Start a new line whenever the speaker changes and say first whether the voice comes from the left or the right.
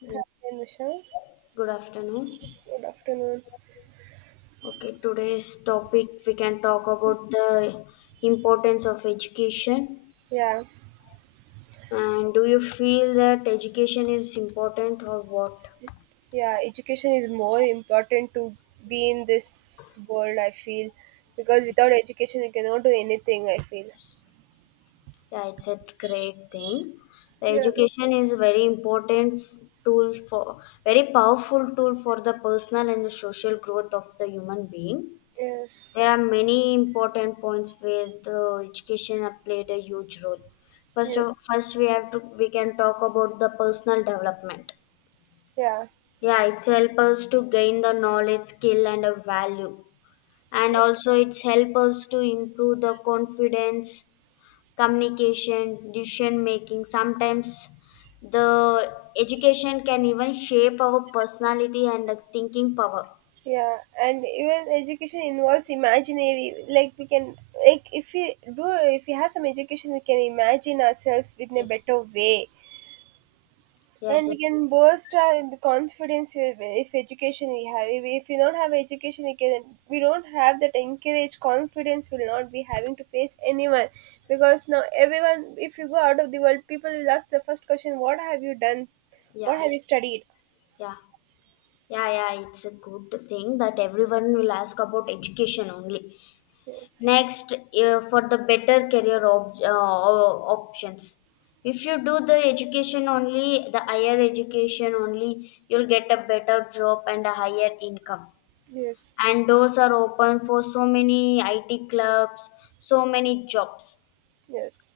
left: Yeah.
right: And Michelle.
left: Good afternoon.
right: Good afternoon.
left: Okay, today's topic we can talk about the importance of education.
right: Yeah,
left: And do you feel that education is important or what?
right: yeah, education is more important to be in this world, I feel, because without education, you cannot do anything, I feel.
left: Yeah, it's a great thing. The
right: Yeah,
left: education is very important tool for very powerful tool for the personal and the social growth of the human being.
right: yes,
left: There are many important points where the education have played a huge role. First
right: yes,
left: of first we have to we can talk about the personal development.
right: yeah,
left: Yeah, it's help us to gain the knowledge, skill and a value. And
right: yeah,
left: also it's help us to improve the confidence, communication, decision making. Sometimes the education can even shape our personality and the thinking power.
right: yeah. And even education involves imaginary, like we can, like if we do, if we have some education, we can imagine ourselves in a
left: Yes.
right: better way. And
left: Yes,
right: we
left: it's
right: can boast our confidence with if education we have if we don't have education we don't have that encourage confidence will not be having to face anyone, because now everyone, if you go out of the world, people will ask the first question, what have you done,
left: yeah,
right: what have you studied.
left: yeah. Yeah, yeah, it's a good thing that everyone will ask about education only.
right: yes
left: Next, for the better career options. If you do the education only, the higher education only, you'll get a better job and a higher income.
right: yes
left: And doors are open for so many IT clubs, so many jobs.
right: yes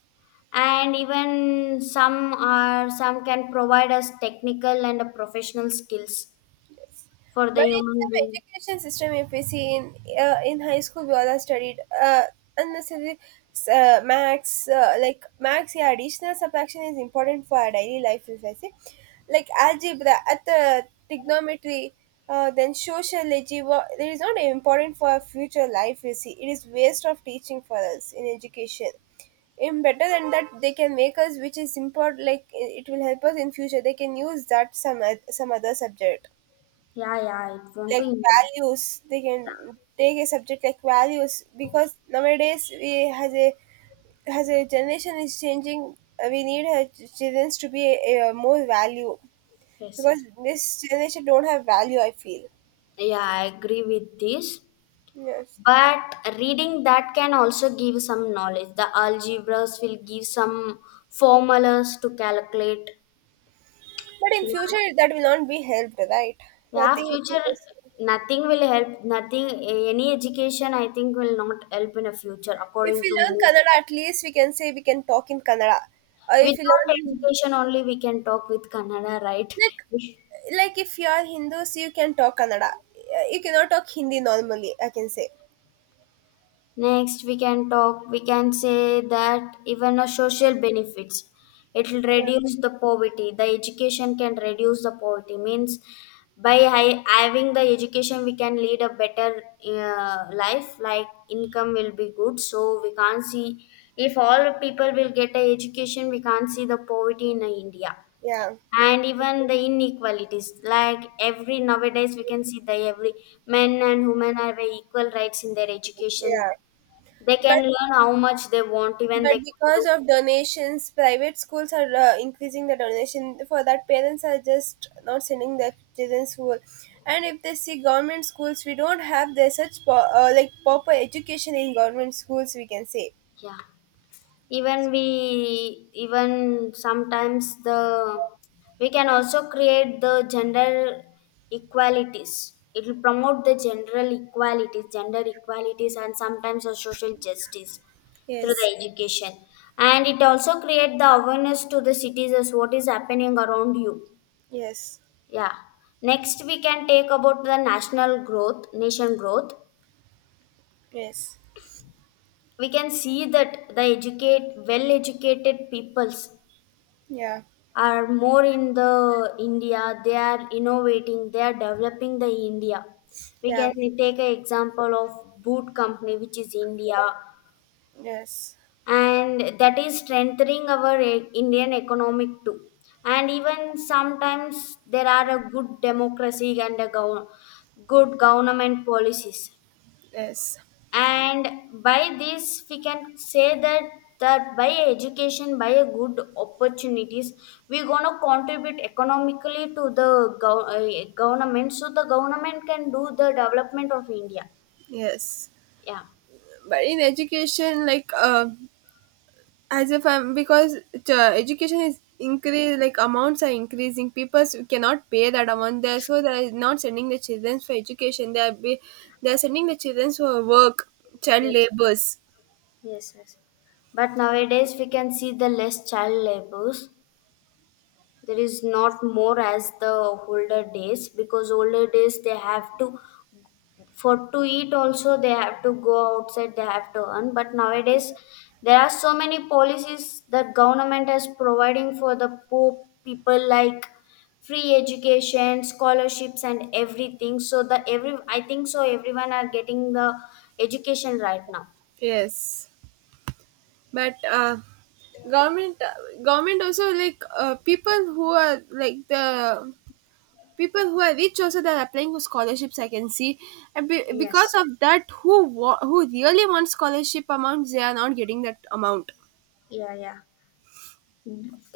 left: And even some can provide us technical and professional skills
right: Yes.
left: for the
right: But in
left: human
right: some
left: being.
right: education system, if we see in high school, we all are studied uh, unnecessary, max, Yeah, additional subtraction is important for our daily life. If I say, like algebra, at the trigonometry, then sociology. Well, it is not important for our future life. You see, it is waste of teaching for us in education. In better than that, they can make us, which is important. Like it will help us in future. They can use that some other subject,
left: Yeah, yeah, it won't
right: like
left: be
right: values. They can take a subject like values, because nowadays we has a has a generation is changing. We need children to be a more value,
left: yes,
right: because
left: yes.
right: this generation don't have value, I feel.
left: Yeah, I agree with this.
right: Yes,
left: But reading that can also give some knowledge. The algebras will give some formulas to calculate.
right: but in future
left: Yeah,
right: that will not be helped, right?
left: yeah,
right: Nothing will be
left: future
right: useful.
left: nothing will help. Nothing, any education I think will not help in the future,
right: If
left: according
right: we
left: to
right: learn
left: me.
right: Kannada, at least we can say we can talk in Kannada, or if you
left: Without
right: learn Hindi.
left: education only we can talk with Kannada, right?
right: like like if you are Hindus, you can talk Kannada. You cannot talk Hindi normally, I can say.
left: Next, we can say that even a social benefits, it will reduce the poverty. The education can reduce the poverty. Means by having the education, we can lead a better life, like income will be good. So we can't see, if all people will get a education, we can't see the poverty in India.
right: Yeah,
left: And even the inequalities, like every nowadays we can see the every men and women have a equal rights in their education,
right: yeah.
left: they
right: But
left: can learn how much they want, even
right: but
left: they can
right: because
left: do.
right: of donations, private schools are increasing the donation for that. Parents are just not sending their children school, and if they see government schools, we don't have the such like proper education in government schools, we can say.
left: Yeah, even sometimes the we can also create the gender equalities. It will promote the general equalities, gender equalities, and sometimes the social justice through the
right: yes,
left: education. And it also create the awareness to the citizens what is happening around you.
right: yes,
left: Yeah. Next, we can take about the national growth, nation growth.
right: yes,
left: We can see that the educate, well educated peoples
right: yeah,
left: are more in the India. They are innovating, they are developing the India. We
right: yeah,
left: can take an example of boot company, which is India,
right: yes,
left: and that is strengthening our Indian economic too. And even sometimes there are a good democracy and a good government policies.
right: yes,
left: And by this we can say that that by education, by a good opportunities, we're going to contribute economically to the government, so the government can do the development of India.
right: yes.
left: Yeah.
right: But in education, as if I'm, because the education is increase, like amounts are increasing. People cannot pay that amount there, so they are not sending the children for education. They are sending the children for work, child
left: Yes,
right: labors.
left: yes, yes. But nowadays we can see the less child labors. There is not more as the older days, because older days they have to for to eat also, they have to go outside, they have to earn. But nowadays there are so many policies that government is providing for the poor people, like free education, scholarships, and everything. So the every, I think so, everyone are getting the education right now.
right: Yes, but government government also, people who are like the people who are rich also, they are applying for scholarships, I can see. And
left: Yes.
right: because of that, who who really wants scholarship amounts, they are not getting that amount.
left: Yeah, yeah,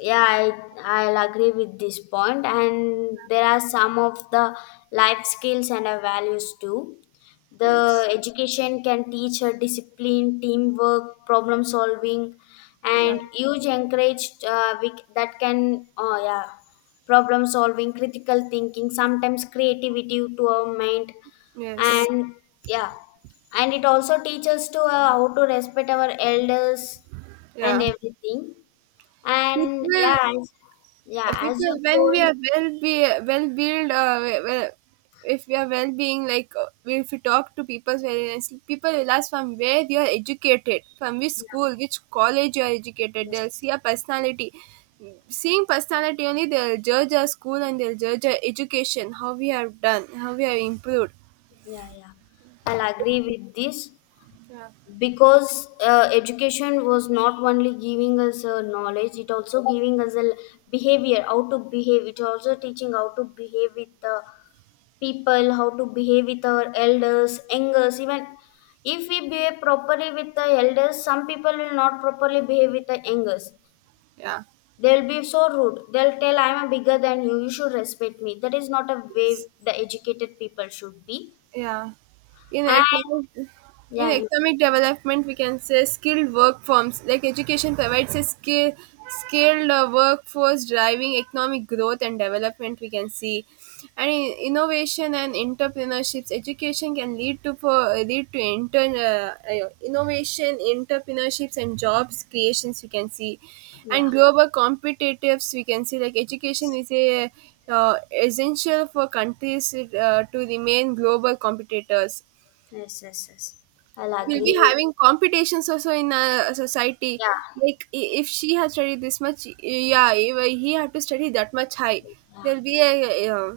left: yeah, I'll agree with this point. And there are some of the life skills and values too. The
right: yes
left: education can teach her discipline, teamwork, problem solving,
right: Yeah.
left: and huge encourage that can. Oh yeah, problem solving, critical thinking, sometimes creativity to our mind.
right: Yes.
left: And yeah, and it also teaches to how to respect our elders and
right: Yeah.
left: everything.
right: It
left: And
right: will,
left: yeah, as
right: because
left: you
right: when we
left: told,
right: are well be well built, well, if we are well being, like, if we talk to people very nicely, people will ask from where you are educated, from which school, which college you are educated. They'll
left: yes,
right: see a personality. Seeing personality only, they'll judge our school and they'll judge our education, how we have done, how we have improved.
left: yeah, yeah, I'll agree with this
right: Yeah.
left: because education was not only giving us knowledge, it also giving us a behavior, how to behave. It also teaching how to behave with the people, how to behave with our elders, elders. Even if we behave properly with the elders, some people will not properly behave with the elders.
right: Yeah.
left: They'll be so rude. They'll tell I'm bigger than you. You should respect me. That is not a way the educated people should be.
right: Yeah. In
left: And
right: economic, in
left: yeah, you,
right: economic development we can say skilled work forms, like education provides a skilled workforce driving economic growth and development we can see. And in innovation and entrepreneurships, education can lead to intern innovation, entrepreneurships and jobs creations, we can see.
left: yeah,
right: And global competitives, we can see, like education is a, uh, essential for countries to remain global competitors.
left: yes, yes, yes. I'll
right: We'll be
left: agree with
right: having competitions also in a society,
left: yeah,
right: like, if she has studied this much, yeah, if he had to study that much high,
left: yeah,
right: there'll be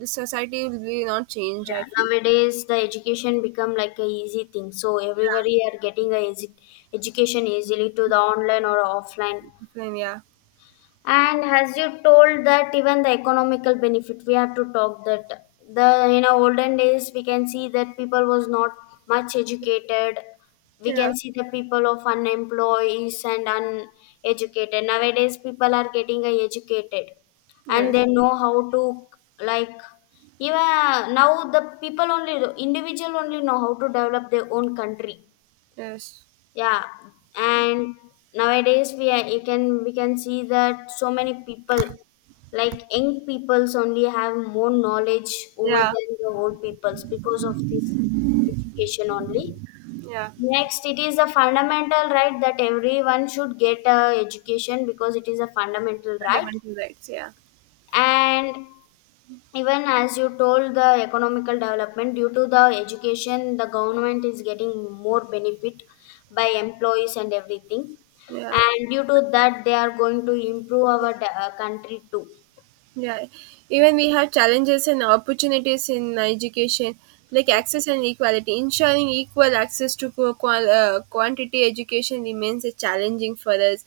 right: the society will be not changed, I
left: yeah.
right: feel.
left: Nowadays the education become like a easy thing. So everybody are getting a easy education easily to the online or offline.
right: Then yeah
left: And as you told that even the economical benefit, we have to talk that the in our olden days we can see that people was not much educated. We
right: yeah
left: can see the people of unemployees and uneducated. Nowadays people are getting educated, and
right: yes
left: they know how to, like, even now the people only, individual only, know how to develop their own country.
right: yes
left: Yeah. And nowadays we are, you can, we can see that so many people, like young peoples only have more knowledge over
right: yeah
left: than the old peoples because of this education only.
right: yeah
left: Next, it is a fundamental right that everyone should get a education because it is a fundamental right.
right: Fundamental rights, yeah,
left: And even as you told, the economical development due to the education, the government is getting more benefit by employees and everything.
right: yeah.
left: And due to that they are going to improve our country too.
right: Yeah, even we have challenges and opportunities in education, like
left: Yeah.
right: access and equality. Ensuring equal access to quantity education remains a challenging for us.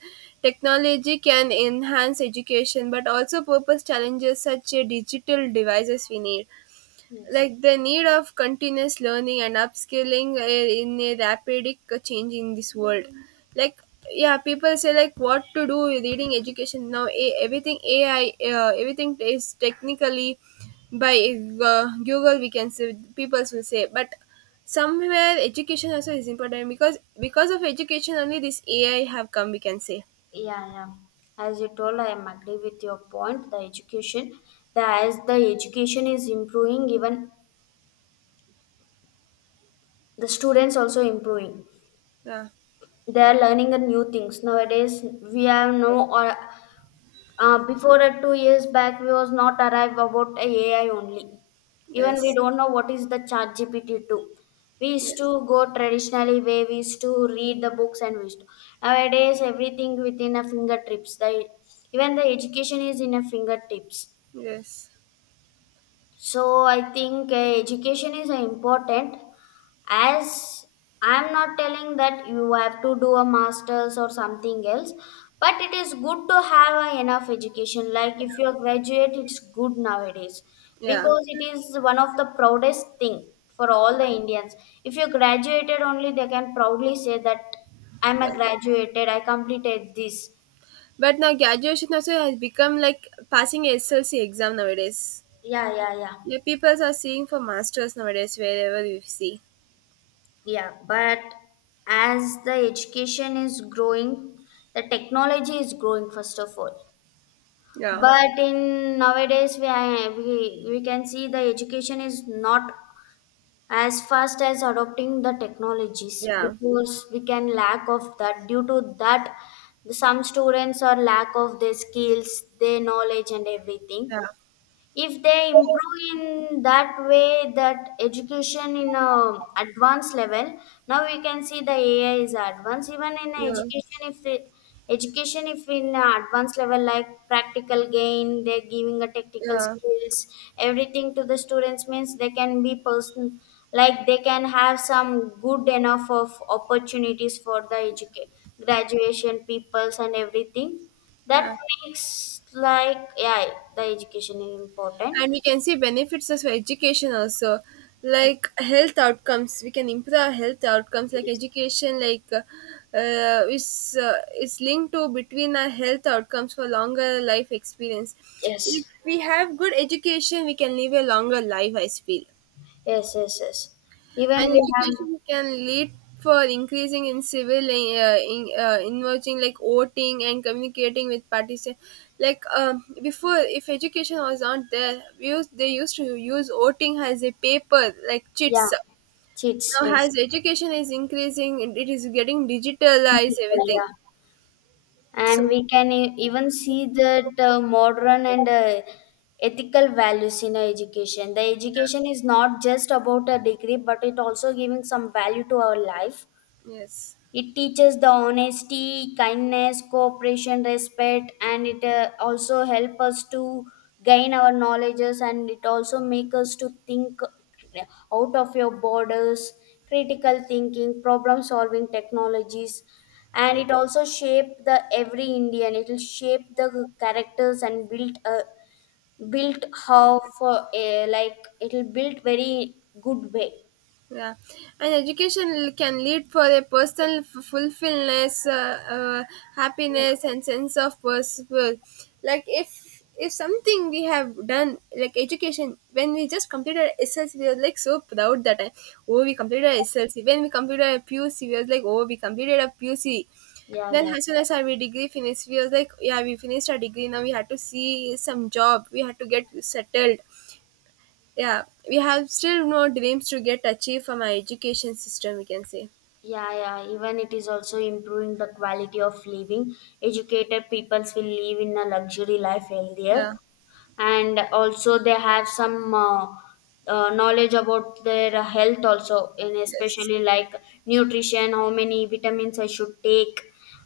right: Technology can enhance education, but also purpose challenges such as digital devices we need,
left: Yes.
right: like the need of continuous learning and upskilling in a rapid change in this world. Like, yeah, people say, like, what to do with reading education now, everything AI, everything is technically by, Google, we can say, people will say. But somewhere education also is important, because of education only, this AI have come, we can say.
left: Yeah, yeah, as you told, I am agree with your point. The education, the as the education is improving, even the students also improving.
right: yeah
left: They are learning the new things nowadays. We have no or before, at two years back, we was not arrived about a ai only. Even we
right: yes
left: don't know what is the chat gpt 2. We used
right: yes
left: to go traditionally way. We used to read the books, and we used to nowadays everything within a fingertips, the even the education is in a fingertips.
right: yes
left: So I think education is important. As I'm not telling that you have to do a master's or something else, but it is good to have enough education. Like if you're graduate, it's good nowadays,
right: yeah
left: because it is one of the proudest thing for all the Indians. If you graduated only, they can proudly say that I'm
right: yeah
left: a graduated, I completed this.
right: But now graduation also has become like passing a SLC exam nowadays.
left: Yeah, yeah, yeah.
right: Yeah, people are seeing for masters nowadays wherever you see.
left: Yeah, but as the education is growing, the technology is growing first of all.
right: Yeah,
left: But in nowadays, we, are- we can see the education is not as fast as adopting the technologies
right: yeah,
left: because we can lack of that. Due to that, some students are lack of their skills, their knowledge, and everything.
right: yeah,
left: If they improve in that way, that education in a advanced level, now we can see the ai is advanced even in
right: yeah,
left: education. If it education if in a advanced level, like practical gain, they're giving a technical
right: yeah,
left: skills, everything to the students, means they can be person, like they can have some good enough of opportunities for the education, graduation peoples, and everything.
right: yeah.
left: That makes like, yeah, the education is important.
right: And we can see benefits as for education also, like health outcomes. We can improve our health outcomes, like
left: Yes,
right: education, uh, is uh, is linked to between our health outcomes for longer life experience. If
left: yes,
right: we have good education, we can live a longer life, I feel.
left: yes, yes, yes. Even
right: And
left: we have
right: education can lead for increasing in civil, in, involving like voting and communicating with participants, like, before if education was not there, they used to use voting as a paper like
left: yeah,
right: chits.
left: cheats,
right: Now
left: yes,
right: as education is increasing, it is getting digitalized everything,
left: yeah, and
right: so.
left: we can even see that modern and ethical values in our education. The education is not just about a degree, but it also giving some value to our life.
right: yes
left: It teaches the honesty, kindness, cooperation, respect, and it also help us to gain our knowledges. And it also make us to think out of your borders, critical thinking, problem solving, technologies. And it also shape the every Indian, it will shape the characters and build a built how for a like it will build very good way.
right: Yeah, and education can lead for a personal fulfillness, happiness, and sense of purpose. Like if something we have done, like education, when we just completed SLC, we were like so proud that, oh we completed SLC. When we completed a PUC, we were like, oh we completed a PUC.
left: Yeah,
right: Then
left: yeah.
right: as soon as our degree finished, we was like, yeah, we finished our degree. Now we had to see some job. We had to get settled. Yeah, we have still no dreams to get achieved from our education system, we can say.
left: Yeah, yeah. Even it is also improving the quality of living. Educated peoples will live in a luxury life, healthier,
right: yeah
left: and also they have some knowledge about their health also, in
right: yes
left: especially like nutrition, how many vitamins I should take.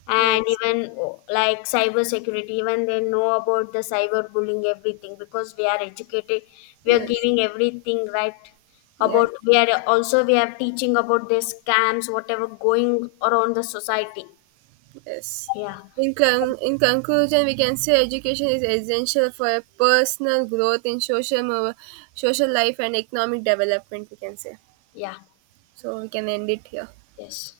left: And
right: yes
left: even oh, like cyber security, even they know about the cyber bullying, everything, because we are educated, we are
right: yes
left: giving everything, right, about
right: yes
left: we are also, we are teaching about the scams whatever going around the society.
right: yes
left: Yeah,
right: in, in conclusion we can say education is essential for personal growth in social social life and economic development, we can say.
left: yeah,
right: So we can end it here.
left: yes.